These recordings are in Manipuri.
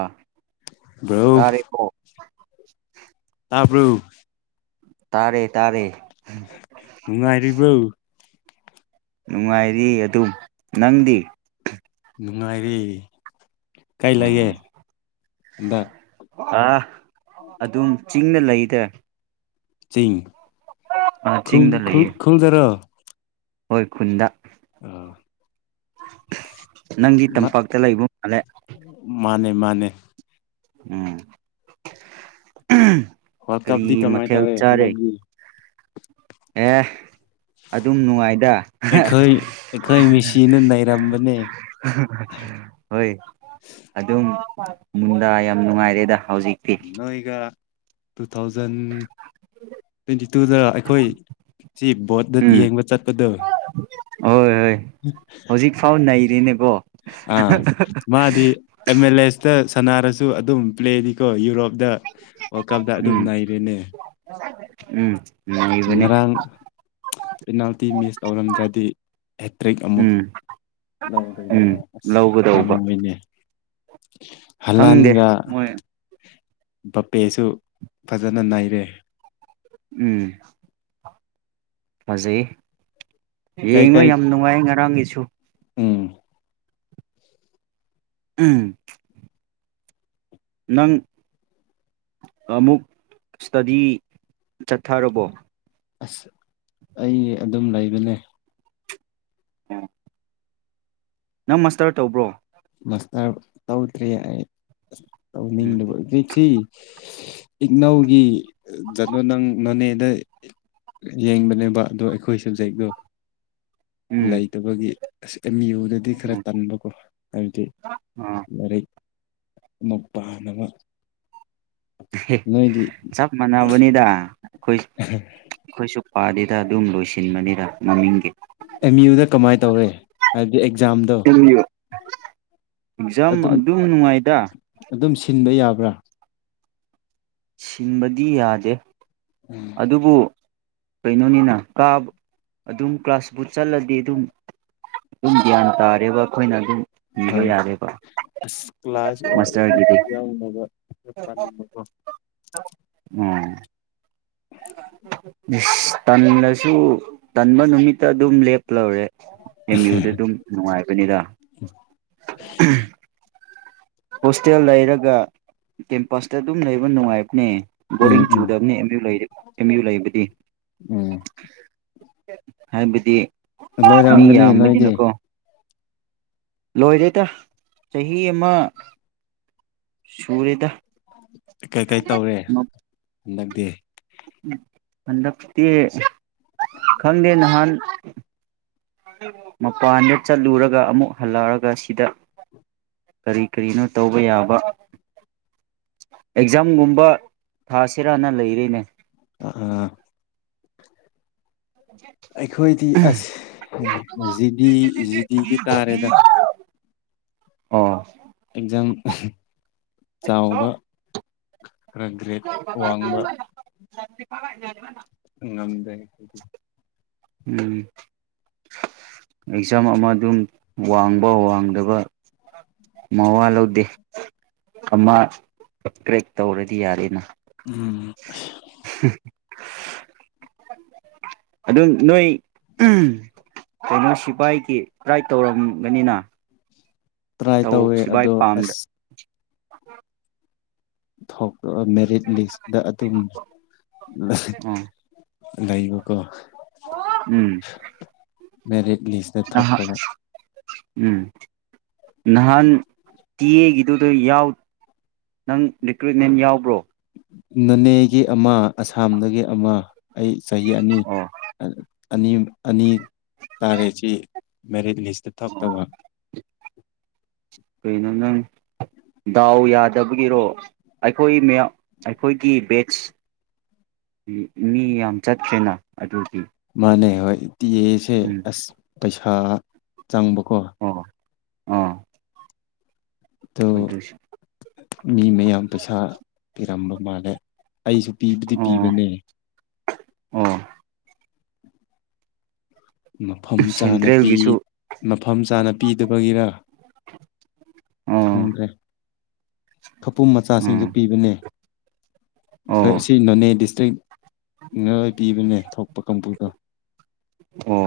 ꯑꯥ ꯕ꯭ꯔꯣ ꯇꯥꯔꯦꯀꯣ ꯇꯥꯕ꯭ꯔꫭ ꯇꯥꯔꯦ ꯇꯥꯔꯦ ꯅꯨꯡꯉꯥꯏꯔꯤꯕ꯭ꯔꫭ ꯅꯨꯡꯉꯥꯏꯔꯤ ꯑꯗꯨꯝ ꯅꯪꯗꯤ ꯅꯨꯡꯉꯥꯏꯔꯤ ꯀꯥꯏ ꯑꯣ ꯂꯩꯌꯦ‌ꯍꯟꯗꯛ ꯑꯥ ꯑꯗꯨꯝ ꯏꯪꯅ ꯂꯩꯇꯦ ꯆꯤꯡ ꯆꯤꯡꯗ ꯂꯩꯌꯦ ꯈꯪꯜꯗꯔꯣ ꯍꯣꯏ ꯈꯨꯟꯗ ꯑꯥ ꯅꯪꯗꯤ ꯇꯝꯄꯥꯛꯇ ꯂꯩꯕ ꯃꯥꯜꯂꯦ ꯃꯥꯅꯦ ꯃꯥꯅꯦ ꯎꯝ ꯋꯥꯜ ꯀꯔꯤ ꯇꯞꯗꯤ ꯀꯃꯥꯏꯅ ꯃꯊꯦꯜ ꯇꯧꯋꯦ ꯆꯥꯔꯦ ꯍꯟꯗꯛꯗꯤ ꯑꯦ ꯑꯗꯨꯝ ꯅꯨꯡꯉꯥꯏꯗ ꯑꯩꯈꯣꯏ ꯑꯩꯈꯣꯏ ꯃꯤꯁꯤꯅ ꯅꯩꯔꯝꯕꯅꯦ ꯍꯣꯏ ꯑꯗꯨꯝ ꯃꯨꯟꯗꯥ ꯌꯥꯝ ꯅꯨꯡꯉꯥꯏꯔꯦꯗ ꯍꯧꯖꯤꯛꯇꯤ ꯅꯣꯏꯒ ꯇꯨ ꯊꯥꯎꯖꯟ ꯇ꯭ꯋꯦꯟꯇꯤ ꯇꯨꯗ ꯑꯩꯈꯣꯏ ꯁꯤ ꯕꯣꯠꯇ ꯎꯝ ꯌꯦꯡꯕ ꯆꯠꯄꯗꯣ ꯍꯣꯏ ꯍꯣꯏ ꯍꯧꯖꯤꯛ ꯐꯥꯎ ꯅꯩ ꯗꯤꯅꯤꯞ ꯑ ꯃꯥꯗꯤ ꯑꯦꯝ ꯑꯦꯜ ꯑꯦꯁꯇ ꯁꯅꯔꯁꯨ ꯁꯨ ꯑꯗꯨꯝ ꯄ꯭ꯂꯦꯗꯤꯀꯣ ꯌꯨꯔꯣꯞ ꯗ ꯋꯥꯔꯜ ꯀꯞꯇ ꯑꯗꯨꯝ ꯎꯝ ꯅꯩꯔꯦꯅꯦ ꯎꯝ ꯅꯩꯕꯅꯦ ꯉꯔꯥꯡ ꯄꯦꯅꯥꯜꯇꯤ ꯃꯤꯁ ꯇꯧꯔꯝꯗ꯭ꯔꯗꯤ ꯍꯦꯇ꯭ꯔꯤꯛ ꯑꯃꯨꯛ ꯎꯝ ꯎꯝ ꯂꯧꯔ ꯑꯁ ꯂꯧꯒꯗꯧꯕ ꯄꯥꯝꯃꯨꯕꯩꯅꯦ ꯍꯂꯥꯟ ꯈꯪꯗꯦ ꯒꯥ ꯃꯣꯏ ꯕꯄꯦꯁꯨ ꯐꯖꯅ ꯅꯩꯔꯦ ꯎꯝ ꯐꯖꯩ ꯌꯦꯡꯉꯣ ꯀꯩꯀꯩ ꯌꯥꯝ ꯅꯨꯡꯉꯥꯏ ꯉꯔꯥꯡꯒꯤꯁꯨ ꯁꯨ ꯎꯝ ꯎꯝ ꯅꯪ ꯑꯃꯨꯛ ꯁꯇꯗꯤ ꯆꯠꯊꯔꯕꯣ ꯑꯁ ꯑꯩ ꯑꯗꯨꯝ ꯂꯩꯕꯅꯦ [inaudible] ꯅꯪ ꯃꯁꯇꯔ ꯇꯧꯕ꯭ꯔꯣ ꯃꯁꯇꯔ ꯇꯧꯗ꯭ꯔꯤ ꯑꯩ ꯎꯝ [unintelligible] ꯏꯛꯅꯧꯒꯤ ꯖꯅꯣ ꯅꯪ ꯅꯣꯅꯦꯗ ꯌꯦꯡꯕꯅꯦꯕ ꯑꯗꯣ ꯑꯩꯈꯣꯏ ꯁꯕꯖꯦꯛꯇꯣ ꯎꯝ ꯂꯩꯇꯕꯒꯤ ꯑꯁ ꯑꯦꯝ ꯌꯨꯗꯗꯤ ꯈꯔ ꯇꯟꯕꯀꯣ ꯍꯥꯏꯗꯤ ꯑꯣ ꯃꯨꯄꯥꯟꯅꯕ ꯆꯞ ꯃꯥꯟꯅꯕꯅꯤꯗ ꯑꯩꯈꯣꯏ ꯑꯩꯈꯣꯏꯁꯨ ꯄꯗꯤꯗ ꯑꯗꯨꯝ ꯂꯣꯏꯁꯤꯟꯕꯅꯤ ꯃꯃꯤꯡꯒꯤ ꯑꯦꯝ ꯌꯨꯗ ꯀꯃꯥꯏꯅ ꯇꯧꯔꯦ ꯍꯥꯏꯕꯗꯤ ꯑꯦꯛꯖꯥꯝꯗꯣ ꯑꯦꯛꯖꯥꯝ ꯑꯗꯨꯝ ꯅꯨꯡꯉꯥꯏꯗ ꯊꯤꯟꯕ ꯌꯥꯕ꯭ꯔꯥ ꯁꯤꯟꯕꯗꯤ ꯌꯥꯗꯦ ꯎꯝ ꯑꯗꯨꯕꯨ ꯀꯩꯅꯣꯅꯤꯅ ꯀꯥꯕ ꯑꯗꯨꯝ ꯀ꯭ꯂꯥꯁ ꯕꯨꯠ ꯆꯠꯂꯗꯤ ꯑꯗꯨꯝ ꯑꯗꯨꯝ ꯒ꯭ꯌꯥꯟ ꯇꯥꯔꯦꯕ ꯑꯩꯈꯣꯏꯅ ꯑꯗꯨꯝ ꯏꯕ ꯍꯣꯏ ꯌꯥꯔꯦꯕ ꯑ ꯀ꯭ꯂꯥꯁꯨꯛꯇ ꯃꯥꯁꯇꯔꯒꯤꯗꯤ ꯌꯥꯎ [unintelligible] ꯀꯣ ꯎꯝ ꯇꯜꯂꯁꯨ ꯇꯟꯕ ꯅꯨꯃꯤꯠꯇ ꯑꯗꯨꯝ ꯂꯦꯞ ꯂꯧꯔꯦ ꯑꯦꯝ ꯌꯨꯗ ꯑꯗꯨꯝ ꯅꯨꯡꯉꯥꯏꯕꯅꯤꯗ [unintelligible] ꯍꯣꯁꯇꯦꯜ ꯂꯩꯔꯒ ꯇꯦꯝꯄꯁ ꯑꯗꯨꯝ ꯂꯩꯕ ꯅꯨꯡꯉꯥꯏꯕꯅꯦ ꯎꯝ ꯕꯣꯔꯤꯡ ꯎꯝ ꯆꯨꯗꯕꯅꯦ ꯑꯦꯝꯨ ꯑꯦꯝ ꯌꯨ ꯂꯩꯕꯗꯤ ꯎꯝ ꯍꯥꯏꯕꯗꯤ ꯃꯤ ꯂꯣꯏꯔꯝꯒꯅꯤ ꯅꯣꯏꯗꯤ ꯌꯥꯝꯕꯅꯤꯅꯀꯣ ꯂꯣꯏꯔꯦꯗ ꯆꯍꯤ ꯑꯃ ꯁꯨꯔꯦꯗ ꯀꯩꯀꯩ ꯇꯧꯔꯦ ꯅꯪ ꯗꯦ ꯍꯟꯗꯛꯇꯛꯇꯤ ꯈꯪꯗꯦ ꯅꯍꯥꯟ ꯃꯄꯥꯟꯗ ꯆꯠꯂꯨꯔꯒ ꯑꯃꯨꯛ ꯍꯜꯂꯛꯑꯒ ꯁꯤꯗ ꯀꯔꯤ ꯀꯔꯤꯅꯣ ꯇꯧꯕ ꯌꯥꯕ ꯑꯦꯛꯖꯥꯝꯒꯨꯝꯕ ꯊꯥꯁꯤꯔꯥꯅ ꯂꯩꯔꯤꯅꯦ ꯑꯥ ꯑꯩꯈꯣꯏꯗꯤ ꯑꯁ ꯖꯤꯗꯤ ꯖꯤꯗꯤꯒꯤ ꯇꯥꯔꯦꯗ ꯑꯣ ꯑꯦꯛꯖꯝ ꯆꯥꯎꯕ ꯈꯔ ꯒ꯭ꯔꯦꯠ ꯋꯥꯡꯕ [unintelligible] ꯉꯝꯗꯦ ꯎꯝ ꯑꯦꯛꯖꯥꯝ ꯑꯃ ꯑꯗꯨꯝ ꯋꯥꯡꯕ ꯋꯥꯡꯗꯕ ꯃꯋꯥ ꯂꯧꯗꯦ ꯑꯃ ꯇꯔꯦꯛ ꯇꯧꯔꯗꯤ ꯌꯥꯔꯦꯅ ꯎꯝ ꯑꯁ ꯑꯗꯨꯝ ꯅꯣꯏ ꯎꯝ ꯀꯩꯅꯣ ꯁꯤꯐꯥꯏꯒꯤ ꯇꯔꯥꯏ ꯇꯧꯔꯝꯒꯅꯤꯅ ꯇ꯭ꯔꯥꯏ ꯇꯧ ꯇꯧꯋꯦ ꯁꯤꯐꯥꯏ ꯑꯗꯣ ꯄꯥꯝꯗ ꯑꯁ [inaudible] ꯊꯣꯛꯔꯣ ꯃꯦꯔꯤꯠ ꯂꯤꯁꯇ ꯑꯗꯨꯝ ꯑꯣ ꯂꯩꯕ ꯀꯣ ꯎꯝ ꯃꯦꯔꯤꯠ ꯂꯤꯁꯇ ꯅꯍ ꯊꯣꯛꯇꯕ ꯎꯝ ꯅꯍꯥꯟ ꯇꯤ ꯑꯦꯒꯤꯗꯨꯗ ꯌꯥꯎ ꯅꯪ ꯔꯤꯀ꯭ꯔꯨꯏꯠꯃꯦꯟ ꯌꯥꯎꯕ꯭ꯔꯣ ꯅꯣꯅꯦꯒꯤ ꯑꯃ ꯑꯁꯥꯝꯗꯒꯤ ꯑꯃ ꯑꯩ ꯆꯍꯤ ꯑꯅꯤ ꯑꯣ ꯑ ꯑꯅꯤ ꯑꯅꯤ ꯇꯔꯦꯁꯤ ꯃꯦꯔꯤꯠ ꯂꯤꯁꯇ ꯊꯣꯛꯇꯕ ꯀꯩꯅꯣ ꯅꯪ ꯗꯥꯎ ꯌꯥꯗꯕꯒꯤꯔꯣ ꯑꯩꯈꯣꯏ ꯃꯌꯥꯝ ꯑꯩꯈꯣꯏꯒꯤ ꯕꯦꯁ ꯃꯤ ꯌꯥꯝ ꯆꯠꯇꯈ꯭ꯔꯦꯅ ꯑꯗꯨꯗꯤ ꯃꯥꯅꯦ ꯍꯣꯏ ꯇꯤꯑꯦꯁꯦ ꯑꯁ ꯄꯩꯁꯥ ꯆꯪꯕꯀꯣ ꯑꯣ ꯑꯥ ꯇꯨ ꯑꯗꯨꯁꯨ ꯃꯤ ꯃꯌꯥꯝ ꯄꯩꯁꯥ ꯄꯤ ꯇꯝꯕ ꯃꯥꯂꯦ ꯑꯩꯁꯨ ꯄꯤꯕꯨꯗꯤ ꯄꯤꯕꯅꯦ ꯎꯝ ꯃꯐꯝ ꯆꯥꯅ ꯁꯦꯟꯇ꯭ꯔꯦꯜꯒꯤꯁꯨ ꯃꯐꯝ ꯆꯥꯅ ꯄꯤꯗꯕꯒꯤꯔ ꯑꯣ ꯈꯪꯗ꯭ꯔꯦ ꯈꯄꯨꯝ ꯃꯆꯥꯁꯤꯡꯗꯨ ꯎꯝ ꯄꯤꯕꯅꯦ ꯑꯣ ꯍꯣꯏ ꯑꯁꯤ ꯅꯣꯅꯦ ꯗꯤꯁꯇ꯭ꯔꯤꯛꯅꯣꯏ ꯄꯤꯕꯅꯦ ꯊꯣꯛꯄ ꯀꯥꯡꯕꯨꯗꯣ ꯑꯣ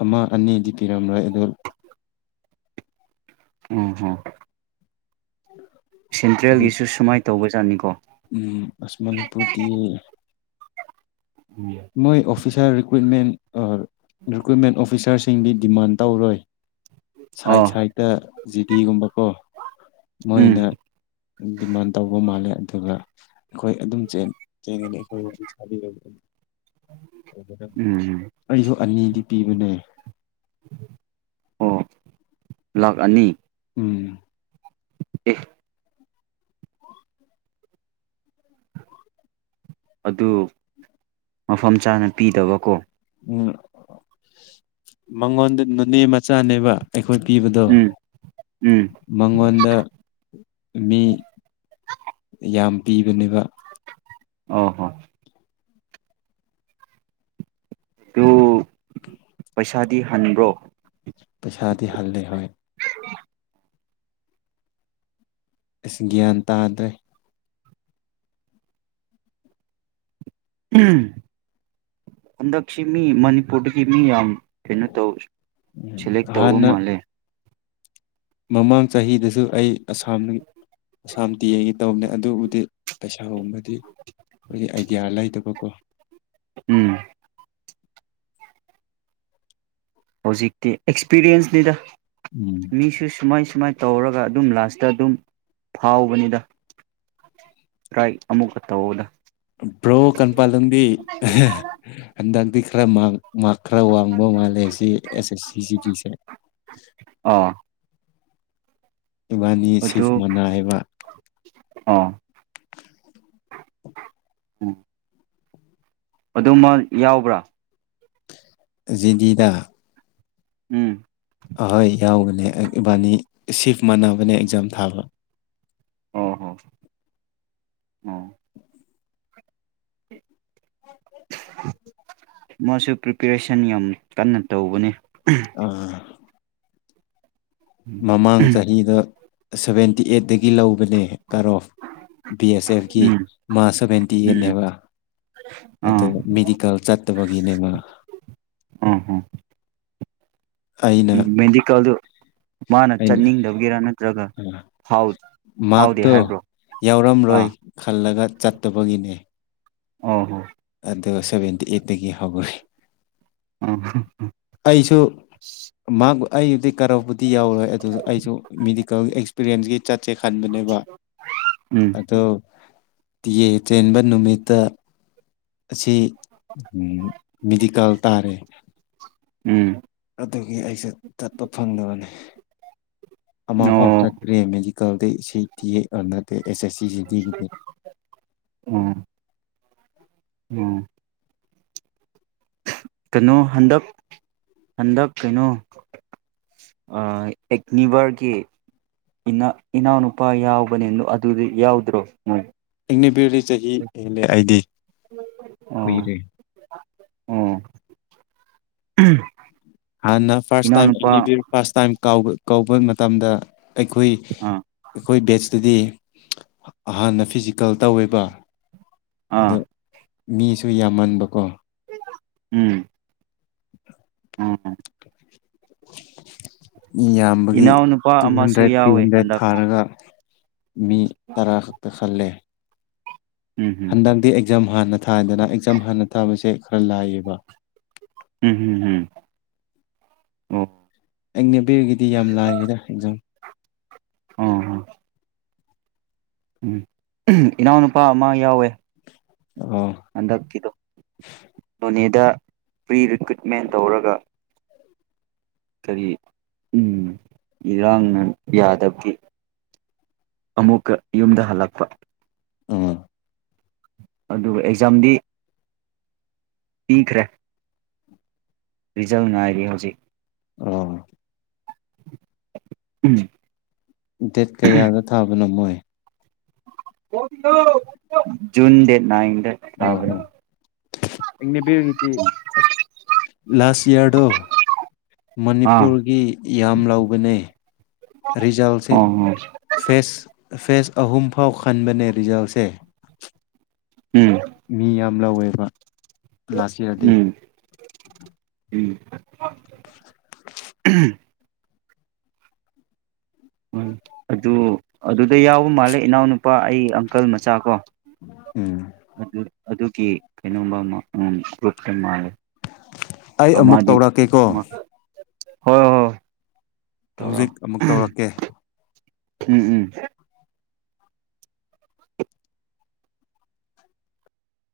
ꯑꯃ ꯑꯅꯤ ꯀꯤꯔꯝ ꯔ ꯑꯦꯗꯣꯜ ꯎꯝ ꯍꯝ ꯍꯥꯏꯗꯤ ꯁꯦꯟꯇ꯭ꯔꯦꯜꯒꯤꯁꯨ ꯁꯨꯃꯥꯏ ꯇ ꯇꯧꯕꯖꯥꯠꯅꯤꯀꯣ ꯎꯝ ꯑꯁ ꯃꯅꯤꯄꯨꯔꯗꯤ ꯃꯣꯏ ꯑꯣꯐꯤꯁꯤꯁꯔ ꯀꯨꯏꯠꯃꯦꯜ ꯔꯤꯀ꯭ꯨꯋꯏꯃꯦꯟ ꯑꯣꯐ ꯑꯣꯐꯤꯁꯥꯔꯁꯤꯡꯗꯤ ꯗꯤꯃꯥꯟ ꯇꯧꯔꯣꯏ ꯁꯥꯏꯠ ꯑꯣ ꯁꯥꯏꯠꯇ ꯖꯤꯗꯤꯒꯨꯝꯕꯀꯣ ꯃꯣꯏꯅ ꯎꯝ ꯗꯤꯃꯥꯟ ꯇꯧꯕ ꯃꯥꯜꯂꯦ ꯑꯗꯨꯒ ꯑꯩꯈꯣꯏ ꯑꯗꯨꯝꯦꯟ ꯆꯦꯟꯒꯅꯤ ꯑꯩꯈꯣꯏ ꯋꯥꯔꯤ ꯁꯥꯕꯤꯔ ꯎꯝ ꯎꯝ ꯑꯁꯨ ꯑꯅꯤꯗꯤ ꯄꯤꯕꯅꯦ ꯑꯣ ꯂꯥꯛ ꯑꯅꯤ ꯎꯝ ꯑꯦ ꯑꯗꯨ ꯃꯐꯝ ꯆꯥꯅ ꯄꯤꯗꯕꯀꯣ ꯎꯝ ꯃꯉꯣꯟꯗ ꯅꯣꯅꯦ ꯃꯆꯥꯅꯦꯕ ꯈꯨꯨꯠꯄꯤꯕꯗꯣ ꯎꯝ ꯎꯝ ꯃꯉꯣꯟꯗ ꯃꯤ ꯌꯥꯝ ꯄꯤꯕꯅꯦꯕ ꯑ ꯍꯣ ꯑꯗꯨ ꯄꯩꯁꯥꯗꯤ ꯍꯟꯕ꯭ꯔꯣ ꯄꯩꯁꯥꯗꯤ ꯍꯜꯂꯦ ꯍꯣꯏ ꯑꯁ ꯒ꯭ꯌꯥꯟ ꯇꯥꯗ꯭ꯔꯦ ꯍꯟꯗꯛꯁꯤ ꯃꯤ ꯃꯅꯤꯄꯨꯔꯗꯒꯤ ꯃꯤ ꯌꯥꯝ ꯀꯩꯅꯣ ꯇꯧ ꯁꯦꯂꯦꯛ ꯇꯧꯕ ꯍꯅ ꯃꯥꯜꯂꯦ ꯃꯃꯥꯡ ꯆꯍꯤꯗꯁꯨ ꯑꯩ ꯑꯁꯥꯝ ꯑꯁꯥꯝꯗꯤ ꯑꯩꯒꯤ ꯇꯧꯕꯅꯦ ꯑꯗꯨꯕꯨꯗꯤ ꯄꯩꯁꯥ ꯍꯣꯡꯒ ꯑꯩꯈꯣꯏꯒꯤ ꯑꯥꯏꯗꯤꯌꯥ ꯂꯩꯗꯕ ꯀꯣ ꯎꯝ ꯍꯧꯖꯤꯛꯇꯤ ꯑꯦꯛꯁꯄꯤꯔꯤꯌꯦꯟꯁꯅꯤꯗ ꯎꯝ ꯃꯤꯁꯨ ꯁꯨꯃꯥꯏꯁꯨ ꯁꯨꯃꯥꯏꯅ ꯇꯧꯔꯒ ꯑꯗꯨꯝ ꯂꯥꯁꯇ ꯑꯗꯨꯝ ꯐꯥꯎꯕꯅꯤꯗ ꯇ꯭ꯔꯥꯏ ꯑꯃꯨꯛꯀ ꯇꯧꯕꯗ ꯕ꯭ꯔꯣ ꯀꯟꯄꯂꯝꯕꯤ ꯍꯜꯗꯛꯇꯤ ꯐ꯭ꯔꯃꯥꯡ ꯃꯥꯔ ꯈꯔ ꯋꯥꯡꯕ ꯃꯥꯜꯂꯦ ꯁꯤ ꯑꯦꯁ ꯑꯦꯁ ꯁꯤ ꯁꯤ ꯄꯤꯁꯦ ꯑꯥ ꯏꯕꯥꯅꯤ ꯁꯤꯕ ꯑꯗꯨ ꯃꯅꯥ ꯍꯕ ꯑꯥ ꯎꯝ ꯑꯗꯨꯃ ꯌꯥꯎꯕ꯭ꯔꯥ ꯖꯦꯗꯤꯗ ꯎꯝ ꯑꯍꯣꯏ ꯌꯥꯎꯕꯅꯦ ꯏꯕꯥꯅꯤ ꯁꯤꯐ ꯃꯥꯟꯅꯕꯅꯦ ꯑꯦꯛꯖꯥꯝ ꯊꯥꯕ ꯎ [unintelligible] ꯃꯥꯁꯨ ꯄ꯭ꯔꯤꯄꯦꯔꯦꯁꯟ ꯌꯥꯝ ꯀꯟꯅ ꯇꯧꯕꯅꯤ ꯑꯥ ꯃꯃꯥꯡ ꯆꯍꯤꯗ ꯁꯕꯦꯟꯇꯤ ꯑꯦꯠꯇꯒꯤ ꯒꯤ ꯂꯧꯕꯅꯦ ꯀꯔꯣꯐ ꯕꯤ ꯑꯦꯁ ꯑꯦꯐꯀꯤ ꯎꯝ ꯃꯥꯁ ꯁꯚꯦꯟꯇꯤ ꯑꯦꯠꯅꯦꯕ ꯑꯗꯣ ꯑꯥ ꯃꯦꯗꯤꯀꯦꯜ ꯆꯠꯇꯕꯒꯤꯅꯦꯕ ꯑꯥ ꯑꯥ ꯑꯩꯅ ꯃꯦꯗꯤꯀꯦꯜꯗꯨ ꯃꯥꯅ ꯑꯩꯅ ꯆꯠꯅꯤꯡꯗꯕꯒꯤꯔꯥ ꯅꯠꯇ꯭ꯔꯒ ꯑꯥ ꯐꯥꯎꯗꯦ ꯃꯥꯔꯛꯇꯣ ꯍꯥꯏꯕ꯭ꯔꯣ ꯌꯥꯎꯔꯝꯂꯣꯏ ꯑꯥ ꯈꯜꯂꯒ ꯆꯠꯇꯕꯒꯤꯅꯦ ꯑꯣ ꯍꯣ ꯑꯗꯨꯒ ꯁꯚꯦꯟꯇꯤ ꯑꯩꯠꯇꯒꯤ ꯍꯧꯈꯦ ꯑꯣ ꯑꯩꯁꯨ ꯃꯥ ꯑꯩꯗꯤ ꯀꯔꯕꯨꯗꯤ ꯌꯥꯎꯔꯣꯏ ꯑꯗꯨ ꯑꯩꯁꯨ ꯃꯦꯗꯤꯀꯦꯜꯒꯤ ꯑꯦꯛꯁꯄꯤꯔꯤꯌꯦꯟꯁꯀꯤ ꯆꯠꯁꯦ ꯈꯟꯕꯅꯦꯕ ꯎꯝ ꯑꯗꯣ ꯇꯤꯑ ꯆꯦꯟꯕ ꯅꯨꯃꯤꯠꯇ ꯑꯁꯤ ꯃꯦꯗꯤꯀꯦꯜ ꯇꯥꯔꯦ ꯎꯝ ꯑꯗꯨꯒꯤ ꯑꯩꯁ ꯆꯠꯄ ꯐꯪꯗꯕꯅꯤ ꯑꯃ ꯐ ꯑꯣ ꯆꯇꯔꯤ ꯃ ꯀ ꯁꯤꯇꯤ ꯑꯅꯗ ꯑꯦꯁ ꯑꯦ ꯁꯤꯖꯤꯗꯤ ꯎꯝ ꯀꯩꯅꯣ ꯍꯟꯗꯛ ꯍꯟꯗꯛ ꯀꯩꯅꯣ ꯑꯦꯛꯅꯤꯕꯔꯒꯤ ꯏꯅꯥ ꯏꯅꯅꯄꯥ ꯌꯥꯎꯕꯅꯦ ꯑꯗꯨꯗꯤ ꯌꯥꯎꯗ꯭ꯔꯣ ꯎ ꯃꯅꯤꯄꯨꯔꯤ ꯆꯍꯤ ꯍꯦꯜꯂꯦ ꯑꯩꯗꯤ ꯀꯨꯏꯔꯦ ꯑꯝ ꯍꯥꯟꯅ ꯐꯔꯁ ꯇꯥꯏꯝ ꯑꯒꯅꯤꯕꯤꯔ ꯐꯥꯁꯠ ꯇꯥꯏꯝ ꯀꯧꯕ ꯃꯇꯝꯗ ꯑꯩꯈꯣꯏ ꯑꯥ ꯑꯩꯈꯣꯏ ꯕꯦꯁꯇꯗꯤ ꯍꯥꯟꯅ ꯐꯤꯖꯤꯀꯦꯜ ꯇꯧꯋꯦꯕ ꯑꯥ ꯑꯗꯣ ꯃꯤꯁꯨ ꯌꯥꯝꯃꯟꯕꯀꯣ ꯎꯝ ꯎꯝ ꯃꯤ ꯌꯥꯝꯕꯒꯤ ꯏꯅꯥꯎꯅꯨꯄꯥ ꯇꯨ ꯑꯃꯁꯨ ꯍꯟꯗ꯭ꯔꯦꯠ ꯊ꯭ꯔꯤ ꯌꯥꯎꯋꯦ ꯍꯟꯗ꯭ꯔꯦꯠ ꯍꯟꯗꯛ ꯊꯥꯔꯒ ꯃꯤ ꯇꯔꯥ ꯈꯛꯇ ꯈꯜꯂꯦ ꯎꯝ ꯎꯝ ꯍꯟꯗꯛꯇꯤ ꯑꯦꯛꯖꯥꯝ ꯍꯥꯟꯅ ꯊꯥꯏꯗꯅ ꯑꯦꯛꯖꯥꯝ ꯍꯥꯟꯅ ꯊꯥꯕꯁꯦ ꯈꯜꯂꯦ ꯍꯥꯏꯔꯤꯕꯥ ꯎꯝ ꯍꯝ ꯍꯝ ꯑꯣ ꯑꯦꯅꯤꯕꯤꯔꯒꯤꯗꯤ ꯌꯥꯝ ꯂꯥꯏꯌꯦꯗ ꯑꯦꯖꯝ ꯍꯥ ꯍꯥ ꯎꯝ ꯏꯅꯥꯎꯅꯨꯄꯥ ꯑꯃ ꯌꯥꯎꯋꯦ ꯑꯣ ꯍꯟꯗꯛꯀꯤꯗꯣ ꯅꯣꯅꯦꯗꯥ ꯄ꯭ꯔꯤ ꯔꯤꯀ꯭ꯔꯨꯏꯠꯃꯦꯟ ꯇꯧꯔꯒ ꯀꯔꯤ ꯏꯔꯥꯡꯅ ꯌꯥꯗꯕꯒꯤ ꯑꯃꯨꯛꯀ ꯌꯨꯝꯗ ꯍꯜꯂꯛꯄ ꯑꯝ ꯑꯗꯨꯒ ꯑꯦꯛꯖꯥꯝꯗꯤ ꯄꯤꯈ꯭ꯔꯦ ꯔꯤꯖꯜ ꯉꯥꯏꯔꯤ ꯍꯧꯖꯤꯛ ꯑꯣ ꯎꯝ ꯗꯦꯠ ꯀꯌꯥꯗ ꯊꯥꯕꯅꯣ ꯃꯣꯏ ꯖꯨꯟ ꯗꯦꯠ ꯅꯥꯏꯟ ꯑꯣꯍꯣ ꯑꯛꯅꯤꯕꯤꯔꯒꯤꯗꯤ ꯑꯁ ꯂꯥꯁ ꯏꯌꯥꯔꯗꯣ ꯑꯥ ꯃꯅꯤꯄꯨꯔꯒꯤ ꯌꯥꯝ ꯂꯧꯕꯅꯦ ꯔꯤꯖꯜꯁꯦ ꯑꯣ ꯑꯣ ꯐꯦꯁ ꯐꯦꯁ ꯑꯍꯨꯝ ꯐꯥꯎ ꯈꯟꯕꯅꯦ ꯔꯤꯖꯜꯁꯦ ꯎꯝ ꯃꯤ ꯌꯥꯝ ꯂꯧꯋꯦꯕ ꯂꯥꯁꯏꯔꯗꯤ ꯎꯝ ꯎꯝ ꯎꯝ ꯎ ꯑꯗꯨ ꯑꯗꯨꯗ ꯌꯥꯎꯕ ꯃꯥꯜꯂꯦ ꯏꯅꯥꯎꯅꯨꯄꯥ ꯑꯩ ꯑꯪꯀꯜ ꯃꯆꯥ ꯀꯣ ꯎꯝ ꯑꯗꯨ ꯑꯗꯨꯒꯤ ꯀꯩꯅꯣꯝꯕ ꯑꯃ ꯀ꯭ꯛꯇ ꯃꯥꯦ ꯑꯩ ꯑꯃꯨꯛ ꯇꯧꯔꯛꯀꯦꯀꯣ ꯍꯣꯏ ꯍꯣꯏ ꯇꯧꯔꯣ ꯍꯧꯖꯤꯛ ꯑꯃꯨꯛ ꯇꯧꯔꯛꯀꯦ ꯎꯝ ꯎꯝ